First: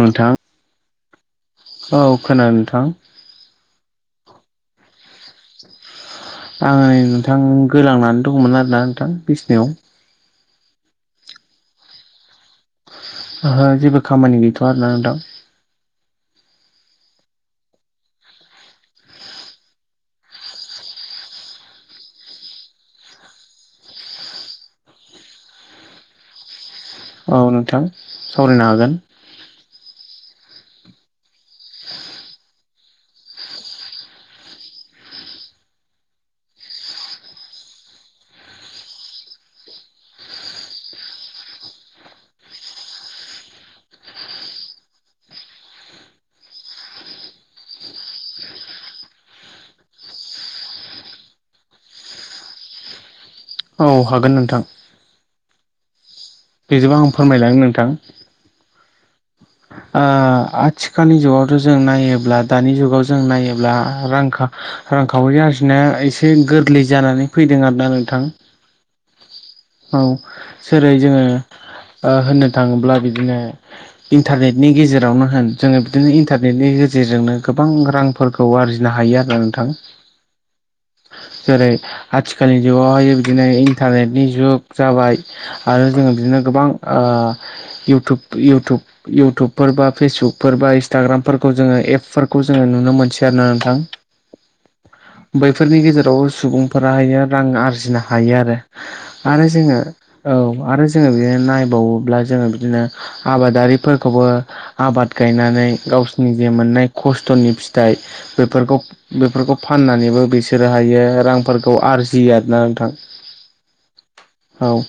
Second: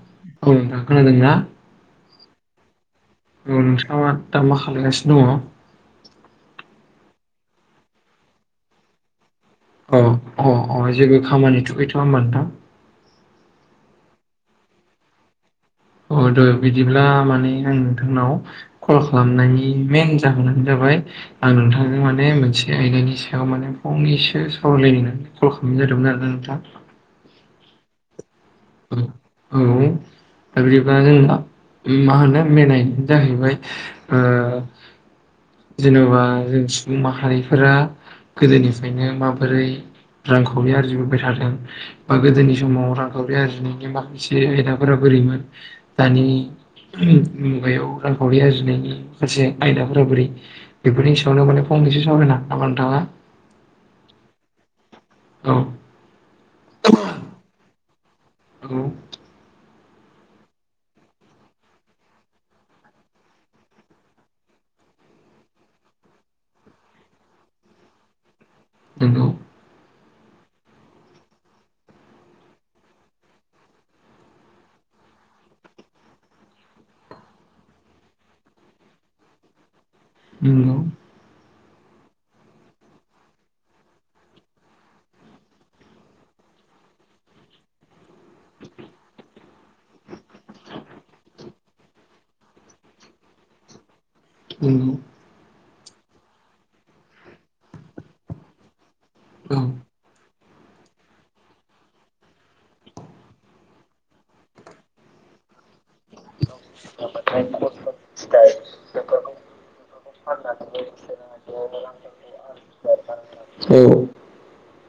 नोंथां। खोनादोंना? औ खोनादों नोंथां। औ नोंथाङा दा मा खालायगासिनो दङ? आङो नै नोंथां गोलांनानै दंमोन आरोना नोंथां बिसिनायाव। औ अ अ जेबो खामानि थु गैथवा होमबा नोंथां। ओहो जेबो खामानि गैथवा आरोना दा। अ दे बिदिब्ला माने आं नोंथांनाव कल खालामनायनि मेन जाहोनानो जाबाय। आं नोंथांजों माने मोनसे आयदानि सायाव माने फंनैसो सावरायलायनो कल खालामनाय जादों। नोंथां औ नोंथां सावरायनो हागोन औ-औ दा बिदिबा जोंना। मा होनो मिलायनाय जाहैबाय ओ जेन'बा जों सुबुं माहारिफोरा गोदोनिफ्रायनो माबोरै। रांखावरि आरजिबोबाय थादों बा गोदोनि समाव रांखावरि आरजिनायनि माखसे आयदाफोरा बोरैमोन दानि मुगायाव रांखावरि आरजिनायनि माखासे आयदाफोरा बोरै बेफोरनि सायावनो माने फं नैसो सावरायनो हागोन नामा नोंथाङा? औ हागोन नोंथां। औ। बेजोंबो आं फोरमायलांगोन नोंथां। [unintelligible] आथिखालनि जुगावथ' जों नायोब्ला दानि जुगाव जों नायोब्ला रां खा खावरि आरजिनाय एसे गोरलै जानानै फैदों आरोना नोंथां। नोंगौ। जेरै जोङो होननो थाङोब्ला बिदिनो। इन्टारनेटनि गेजेरावनो होन जोङो बिदिनो इन्टारनेटनि गेजेरजोंनो गोबां रांफोरखौ आरजिनो हायो आरो। नोंथां नोंगौ। जेरै आथिखालनि जुगावहाय बिदिनो इन्टारनेटनि जुग जाबाय आरो जोङो बिदिनो गोबां। इउटुब इउटुब इउटुबफोर बा फेसबुकफोर बा इन्स्टाग्रामफोरखौ जोङो एपफोरखौ जोङो नुनो मोनसै आरोना नोंथां। नामा बैफोरनि गेजेराव सुबुंफोराहाय रां आरजिनो हायो आरो। आरो जोङो औ आरो जोङो बिदिनो नायबावोब्ला जोङो बिदिनो आबादारि फोर खौबो आबाद गायनानै गावसोरनि मोननाय खस्थ'नि फिथाइ बेफोरखौ बेफोरखौ फाननानैबो बिसोरो हायो रां फोरखौ आरजियो आरोना नोंथां नोंथाङा औ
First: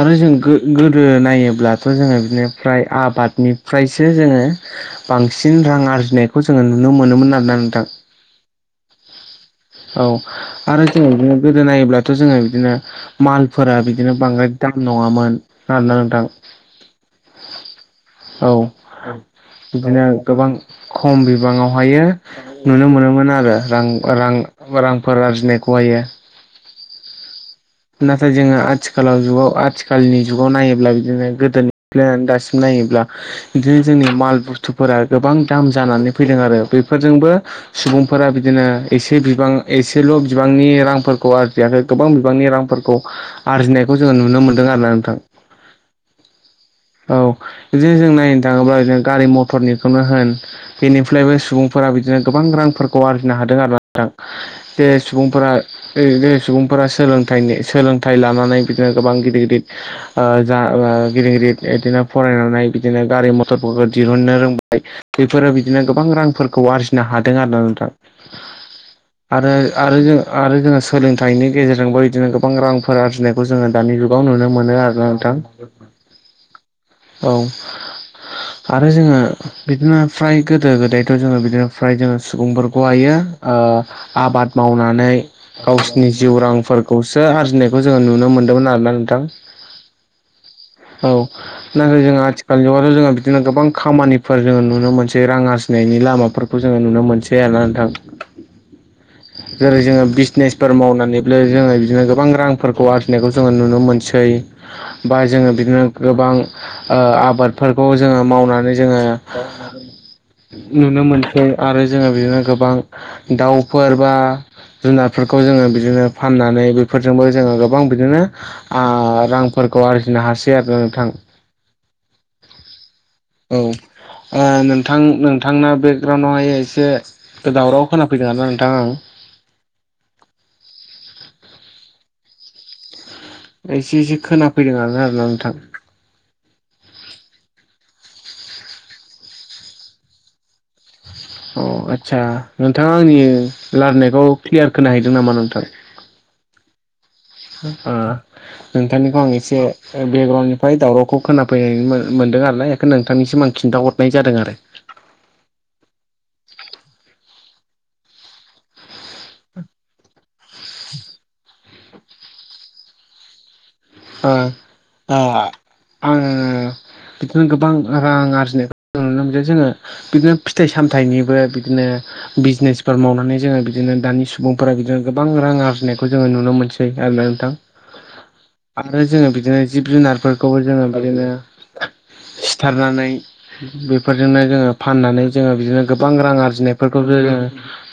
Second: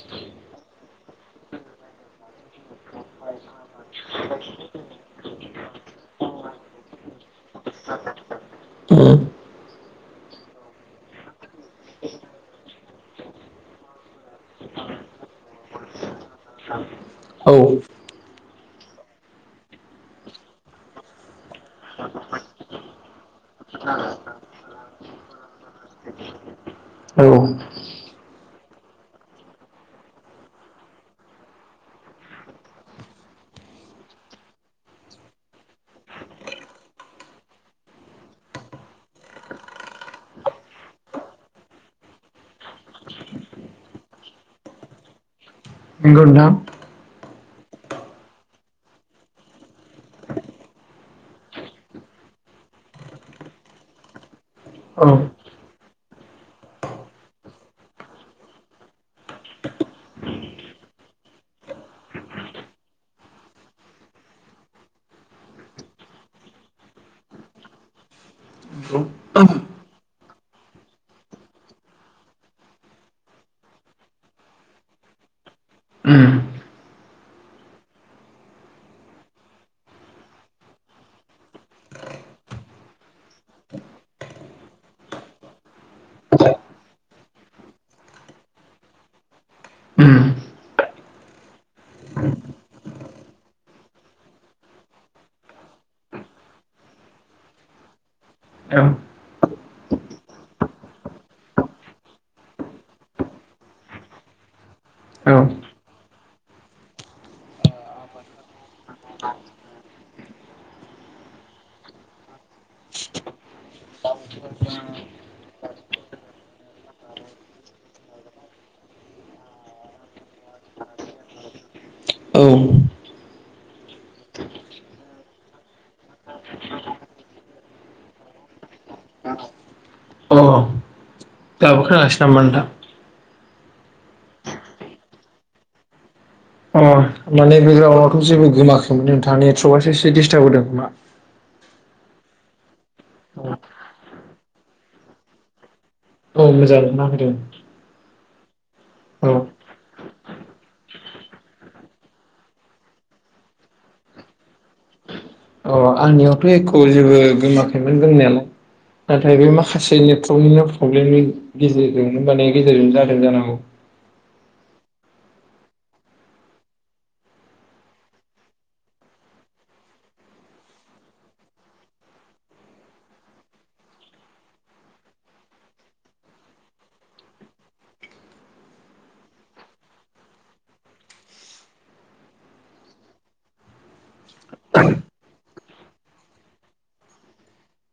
आरो जों गोदो नायोब्ला थ' जोङो बिदिनो फ्राय आबादनि फ्रायसो जोङो बांसिन रां आरजिनायखौ जोङो नुनो मोनोमोन आरोना नोंथां [inaudible] उम औ आरो जोङो बिदिनो गोदो नायोब्लाथ' जोङो बिदिनो मालफोरा बिदिनो बांद्राय दाम नङामोन आरोना नोंथां औ औ बिदिनो गोबां खम बिबाङावहायो नुनो मोनोमोन आरो रां-रां रांफोर आरजिनाय खौहायो औ नाथाय जोङो आथिखालाव जुगाव आथिखालनि जुगाव नायोब्ला बिदिनो गोदोनिफ्लनानै दासिम नायोब्ला इदिनो जोंनि माल बुस्थुफोरा गोबां दाम जानानै फैदों आरो बेफोरजोंबो सुबुंफोरा बिदिनो एसे बिबां एसेल' बिबांनि रांफोरखौ आरजियाखै गोबां बिबांनि रां फोरखौ आरजिनायखौ जोङो नुनो मोनदों आरोना नोंथां नंगौ नोंथां औ बिदिनो जों नायनो थाङोब्ला बिदिनो गारि मथरनिखौनो होन बेनिफ्रायबो सुबुंफोरा बिदिनो गोबां रांफोरखौ आरजिनो हादों आरोना नोंथां जे औ सुबुंफोरा सुबुंफोरा सोलों थाइनि सोलोंथाइ लानानै बिदिनो गोबां गिदिर गिदिर ओ जा ओ गिदिर गिदिर इदिनो फराय नानै बिदिनो गारि मथरफोरखौ दिरूननो रोंबाय बेफोरो बिदिनो गोबां रांफोरखौ आरजिनो हादों आरोना नोंथां नंगौ आरो आरो जों आरो जोङो सोलोंथनि गेजेरजोंबो बिदिनो गोबां रांफोर आरजिनायखौ जोङो दानि जुगाव नुनो मोनो आरोना नोंथां उम औ आरो जोङो बिदिनो फ्राय गोदो गोदायथ' जोङो बिदिनो फ्राय जोङो सुबुंफोरखौहायो ओ आबाद मावनानै गावसिनि जिउ रांफोर- खौसो आरजिनायखौ जोङो नुनो मोनदोंमोन आरोना नोंथां उम औ नाथाय जोंङो आथिखालनि जुगावथ' जोङो बिदिनो गोबां खामानिफोर जोङो नुनो मोनसै रां आरजिनाय नि लामाफोरखौ जोङो नुनो मोनसै आरो ना नोंथां औ जेरै जोङो बिसनेसफोर मावनानैब्ला जोङो बिदिनो गोबां रांफोरखौ आरजिनायखौ जोङो नुनो मोनसै बा औ औ जोङो बिदिनो गोबां ओ आबादफोरखौ जोङो मावनानै जोङो नुनो मोनसै आरो जोङो बिदिनो गोबां दाउफोर बा जुनारफोरखौ जोङो बिदिनो फाननानै बेफोरजोंबो जोङो गोबां बिदिनो आ रांफोरखौ आरजिनो हासै आरोना नोंथां । [inaudible] औ औ ओ नोंथां नोंथांना बेकग्राउन्डआवहाय एसे दावराव खोनाफैदों आरोना नोंथां आं अ दाबो खोनागासिनो नामा नोंथां? एसे एसे खोनाफैदोंआनो आरोना नोंथां अ माने बेगग्राउडआवथ' जेबो गोमाखैमोन नोंथां नेट्रक'आासो एसे डिस्टार्ब होदों खोमा अ आदसा नोंथाङा आंनि लारनायखौ क्लियार खोनाहैदों नामा नोंथां? औ मोजां खोनाफैदों ओ नोंथांनिखौ औ आं एसे ओ बेकग्राउन्डनिफ्राय दावरावखौ खोनाफैनाय मोनदों आरोना एखायनो नोंथांनि निसिम आं खिन्थाहदनाय जादों आरो । अ आंनियावथ' एख' जेबो गोमाखैमोन गोमनायालाय । नाथाय बे माखासे नेटवर्कनिनो प्रब्लेमनि गेजेरजोंनो माने गेजेरजोंनो जादों जानोहागौ । आं आ आङो बिदिनो गोबां रां आरजिनायखौ नुनो मोनदों जोङो बिदिनो फिथाइ सामथाइनिबो बिदिनो बिजनेसफोर मावनानै जोङो बिदिनो दानि सुबुंफोरा बिदिनो गोबां रां आरजिनायखौ जोङो नुनो मोनसै । आरोना नोंथां । आरो जोङो बिदिनो जिब जुनारफोरखौबो जोङो बिदिनो सिथारनानै बेफोरजोंनो जोङो फाननानै जोङो बिदिनो गोबां रां आरजिनायफोरखौ जों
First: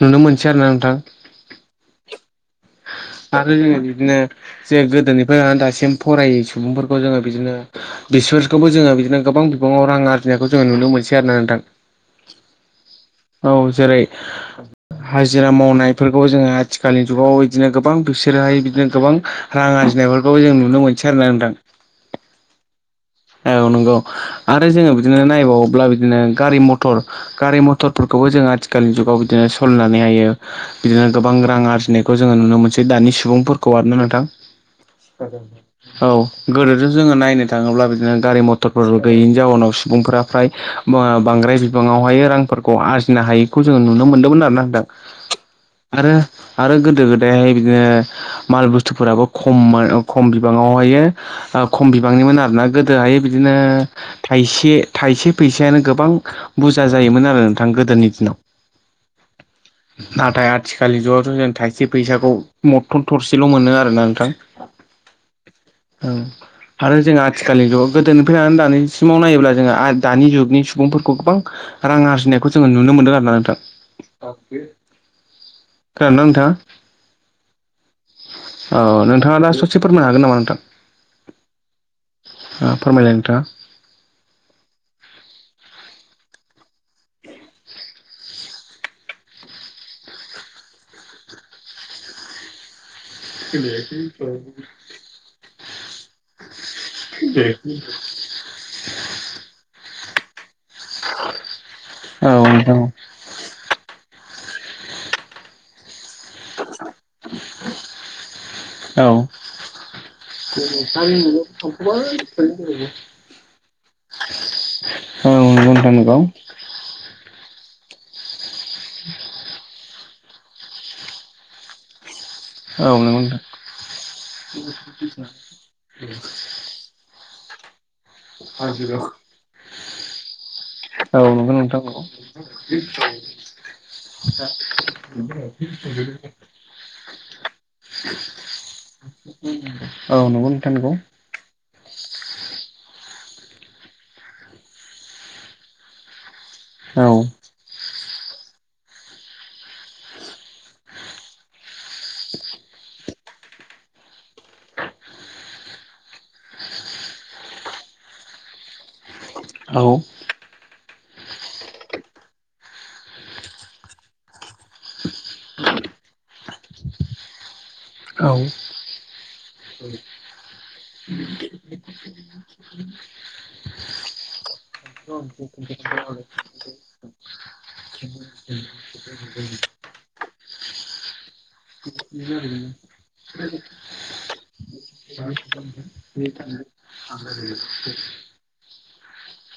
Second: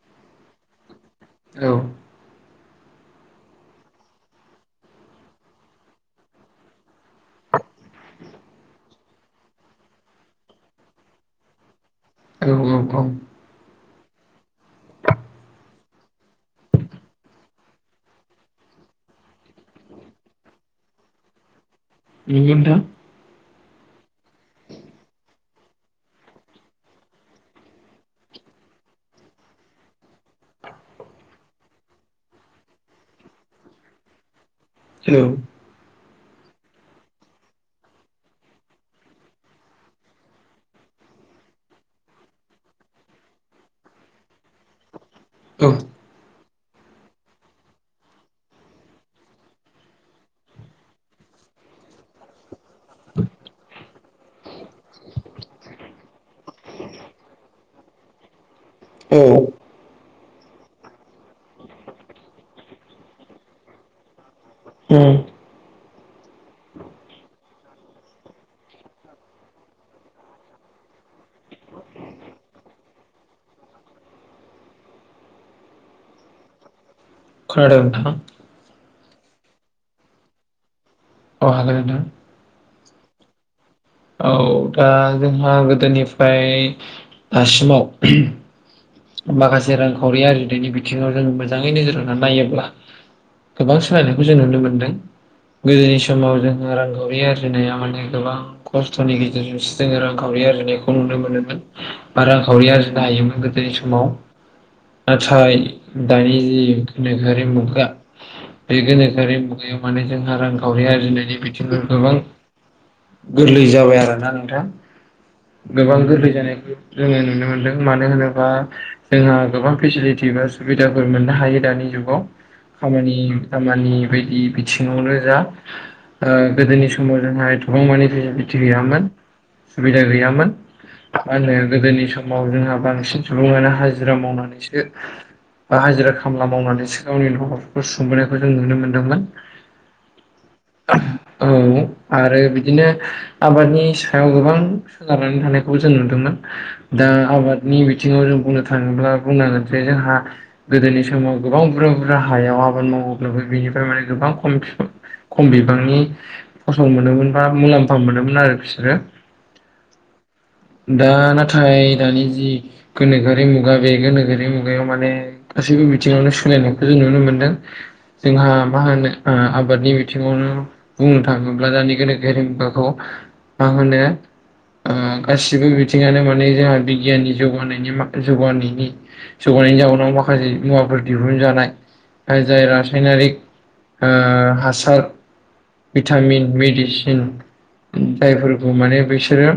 नुनो मोनसै आरो ना नोंथां । औ आरो जोङो बिब्दिनो जे गोदोनिफ्राय लानानै दासि- सिम फरायै सुबुंफोरखौ जोङो बिदिनो बिसोरखौबो जोङो बिदिनो गोबां बिबाङाव रां आर्जिनायखौ जोङो नु- नुनो मोनसै आरोना नोंथां । [unintelligible] औ जेरै हाजिरा मावनायफोरखौबो जोंङो आथिखालनि जुगाव इदिनो गोबां बिसोरोहाय बिदिनो गोबां रां आरजि- नायफोरखौबो जों नुनो मोनसै आरोना नोंथां । नंगौ नोंथां औ नंगौ आरो जोङो बिदिनो नायबावोब्ला बिदिनो गारि मथर गारि मथरफोरखौ जों आथिखालनि जुगाव बिदिनो सलिनानै हायो बिदिनो गोबां रां आरजिनाय जोङो नुनो मोनसै दानि- सुबुंफोरखौ आरोना नोंथां । हेलौ औ गोदोजों जोङो नायनो थाङोब्ला बिदिनो गारि मथरफोर गैयैनि जाउनाव सुबुंफोरा फ्राय बांद्राय बिबाङावहाय रांफोरखौ आरजिनो हायैखौ जोङो नुनो मोनदोंमोन आरोना नोंथां। उम आरो आरो गोदो गोदायहाय बिदिनो माल बुस्थुफोराबो खम खम बिबाङावहायो ओ खम बिबांनिमोन आरो गोदोहाय बिदिनो थायसे थायसे फैसायानो गोबां बुरजा जायोमोन आरो नोंथां गोदोनि दिनाव । औ नाथाय आथिखालनि ज'थ' जों थाइसे फैसाखौ मथन थरसेल' मोनो आरोना नोंथां । [inaudible] औ आरो जोंङ आथिखालनि जुगाव गोदोनिफ्रायनानै दानिसिमाव नायोब्ला जोङो दानि जुगनि सुबुंफोरखौ गोबां रां आरजिनायखौ जोङो नुनो मोनदों आरोना नोंथां । खोनादों ना नोंथाङा? खोनादों नोंथां । औ नोंथाङा दा ससे फोरमायनो हागोन नामा नोंथां? मानोना ओ फोरमायलाय औ दा जोंहा गोदोनिफ्राय दासिमाव माखासे रांखावरि आरजिनायनि बिथिङाव जों मोजाङै नोजोर होनानै नायोब्ला गोबां सोलायनायखौ जों नुनो मोनदों । गोदोनि समाव जोंङो रांगगावरि आरजिनाया माने गोबां खस्थ'नि गेजेरजों जोङो रांखावरि आरजिनायखौ नुनो मोनोमोन बा नोंथाङा औ रांखावरि नोंथां आरजिनो हायोमोन गोदोनि समाव नाथाय दानि जि गोनोखोआरि मुगा बे औ गोनोखोआरि मुगायाव माने जोंहा रांखावरि आरजिनायनि बिथिंखौ गोबां गोरलै जाबाय आरोना नोंथां औ नंगौ नोंथां गोबां नंगौ गोरलै जानायखौ जोङो नुनो मोनदों मानो होनोब्ला जोंहा गोबां फेसिलिटि बा सुबिदाफोर मोननो हायो दानि जुगाव औ खामानि नंगौ दामानि बायदि बिथिङावनो जा गोदोनि समाव जोंहा गोबां मानिे बिटि गैयामोन सुबिदा गैयामोन। मा होनो नोंथां गोदोनि समाव जोंहा बांसिन सुबुङानो हाजिरा मावनानैसो बाहाय हाजिरा खामला मावनानैसो गावनि न'खरफोरखौ खोंबोनायखौ जों नुनो मोनदोंमोन औ नंगौ नोंथां नंगौ औ आरो बिदिनो आबादनि सायाव गोबां सोनारनानै थानायखौबो जों नुदोंमोन। दा औ आबादनि बिथिङाव जों बुंनो थाङोब्ला बुंनांगोन जोंहा गोदोनि समाव गोबां बुरजा बुरजा हायाव आबाद माव बिनिफ्राय माने गोबां खम खम बिबांनि फसं मोनोमोन बा मुलाम्फा मोनोम मोनोमोन आरो बिसोरो औ दा नाथाय दानि जि गोनोखोआरि मुगा बे गोनोखोोरि मुगायाव माने गासैबो बे बिथिङावनो सोलायनायखौ जों नुनो मोन्दों। औ नंगौ जोंहा नोंथां नंगौ। मा होनो आबादनि बिथिङावनो बुंनो थाङोब्ला दानि गोनोखो गेरेमबाखौ मा होनो गासिबो बिथिङानो माने जोंहा बिगियाननि जौगानायनि मा जौगानायनि जौगानायनि जाउनाव माखासे मुवाफोर दिहुनजानाय जाय रासायनारिक हासार भिटामिन मेडिसिन जायफोरखौ माने बिसोरो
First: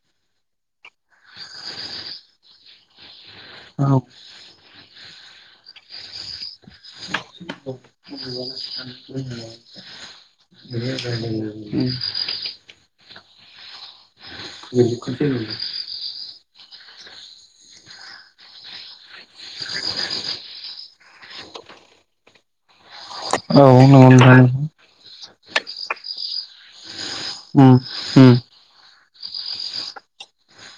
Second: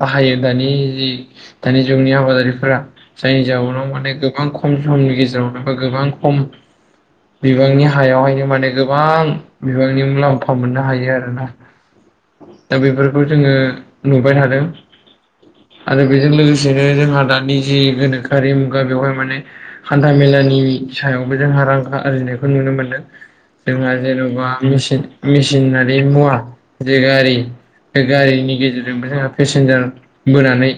बाहायो दानि जि दानि जुगनि आबादारिफोरा जायनि जाउनाव उम उम माने गोबां खम समनि गेजेरावनो बा गोबां खम बिबांनि हायावहायनो माने गोबां बिबांनि मुलाम्फा मोननो हायो आरोना उम दा बेफोरखौ जोङो नुबाय थादों। आरो बेजों लोगोसेनो जोंहा दानि जि गोनोखोआरि मुगा बेवहाय माने हान्था मेला गोदोनि सायावबो जोंहा रां आरजिनायखौ नुनो मोनदों जोंहा जेन'बा मेसिन मेसिनारि मुवा जे गारि उम बे गारिनि गेर गेजेरजोंबो जोंहा पेसेन्जार बोनानै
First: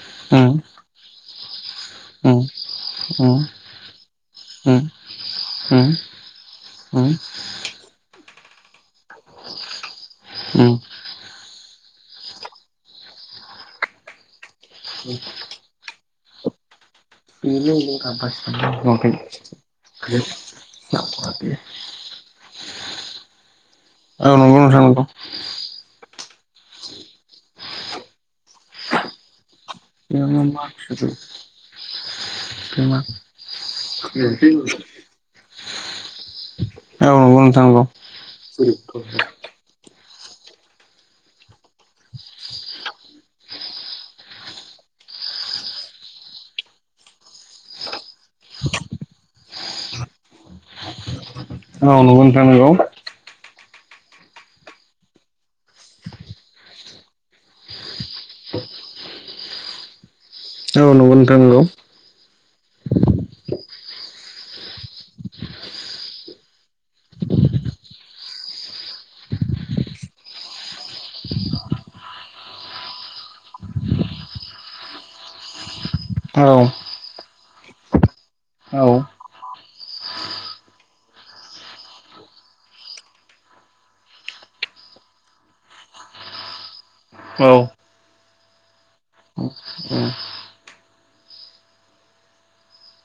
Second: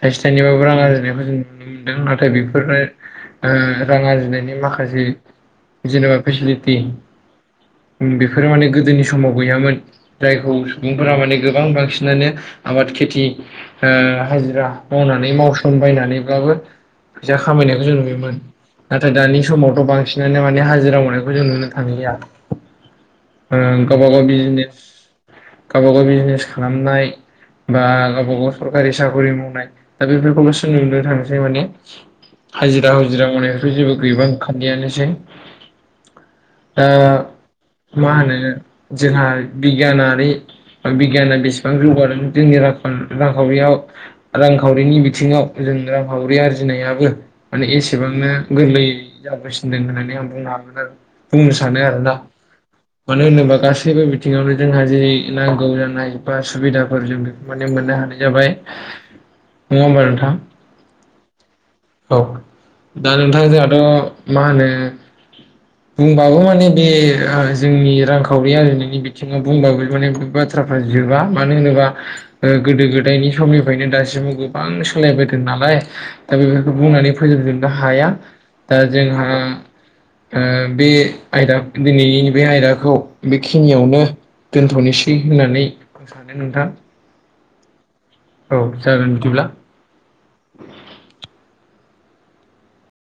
थाइसे थाइनैबाबो रां आरजिनायखौ जों नुनो मोनदों नाथाय उम बेफोरो रां आरजिनायनि माखासे उम जेनेबा फेसिलिटि बेफोरो माने गोदोनि समाव गैयामोन जायखौ सुबुंफोरा माने गोबां बांसिनानो आबाद खेथि हाजिरा मावनानै मावसनबायायनानैब्ला [unintelligible] फैसा खामायनायखौ जों नुयोमोन उम नाथाय दानि समावथ' बांसिनानो माने हाजिरा उम मावनायखौ जों नुनो थांलिया गावबा गावनि नोंगौ नोंथां नंगौ गावबा गाव बिजनेस खालामनाय बा गावब गाव सरकारि साख्रि मावनाय दा नंगौ बेफोर [unintelligible] नोंथां नंगौ [unintelligible] थांसै माने हाजिरा हुजिरा मावनायनिफ्राय जेबो गैबां खालियानियानोसै दा औ नंगौ नोंथां नंगौ मा होनो जोंहा बिगियानारि बि गियाना बेसेबां जौगादों जोंनो रांखावरियाव रांखावरिनि बिथिङाव जों रां हावरि आरजिनायाबो माने एसेबांनो गोरलैय जाबासिनदों होननानै आं बुंनो हागोन आरो बुंनो सानो औ नंगौ आरोना मानो होनोबा गासैबो बिथिंङावनो जोंहा जेर नांगौ ज बा सुबिदाफोर जों बेखौ मे मोननो हानाय जाबाय नंङा होमबा नोंथां औ नंगौ नोंथां नंगौ औ दा नोंथां जोंहाथ' मा होनो बुंबाबो माने बे जोंनि रांखावरि आरजिनायनि बिथिङाव बुंबाबो माने बाथ्रा जोबा मानो होनोबा गोदो गोदायनि समनिफ्रायनो दासिमबो गोबां सोलायबायदों नालाय। दा औ बेफोरखौ बुंनानै फोजोबजोबनो हाया दा जोंहा। बे आयदा दिनैनि बे आयदाखौ बेखिनियावनो दोनथ'नोसै होननानै आं सानो नोंथां। औ औ जागोन बिदिब्ला उम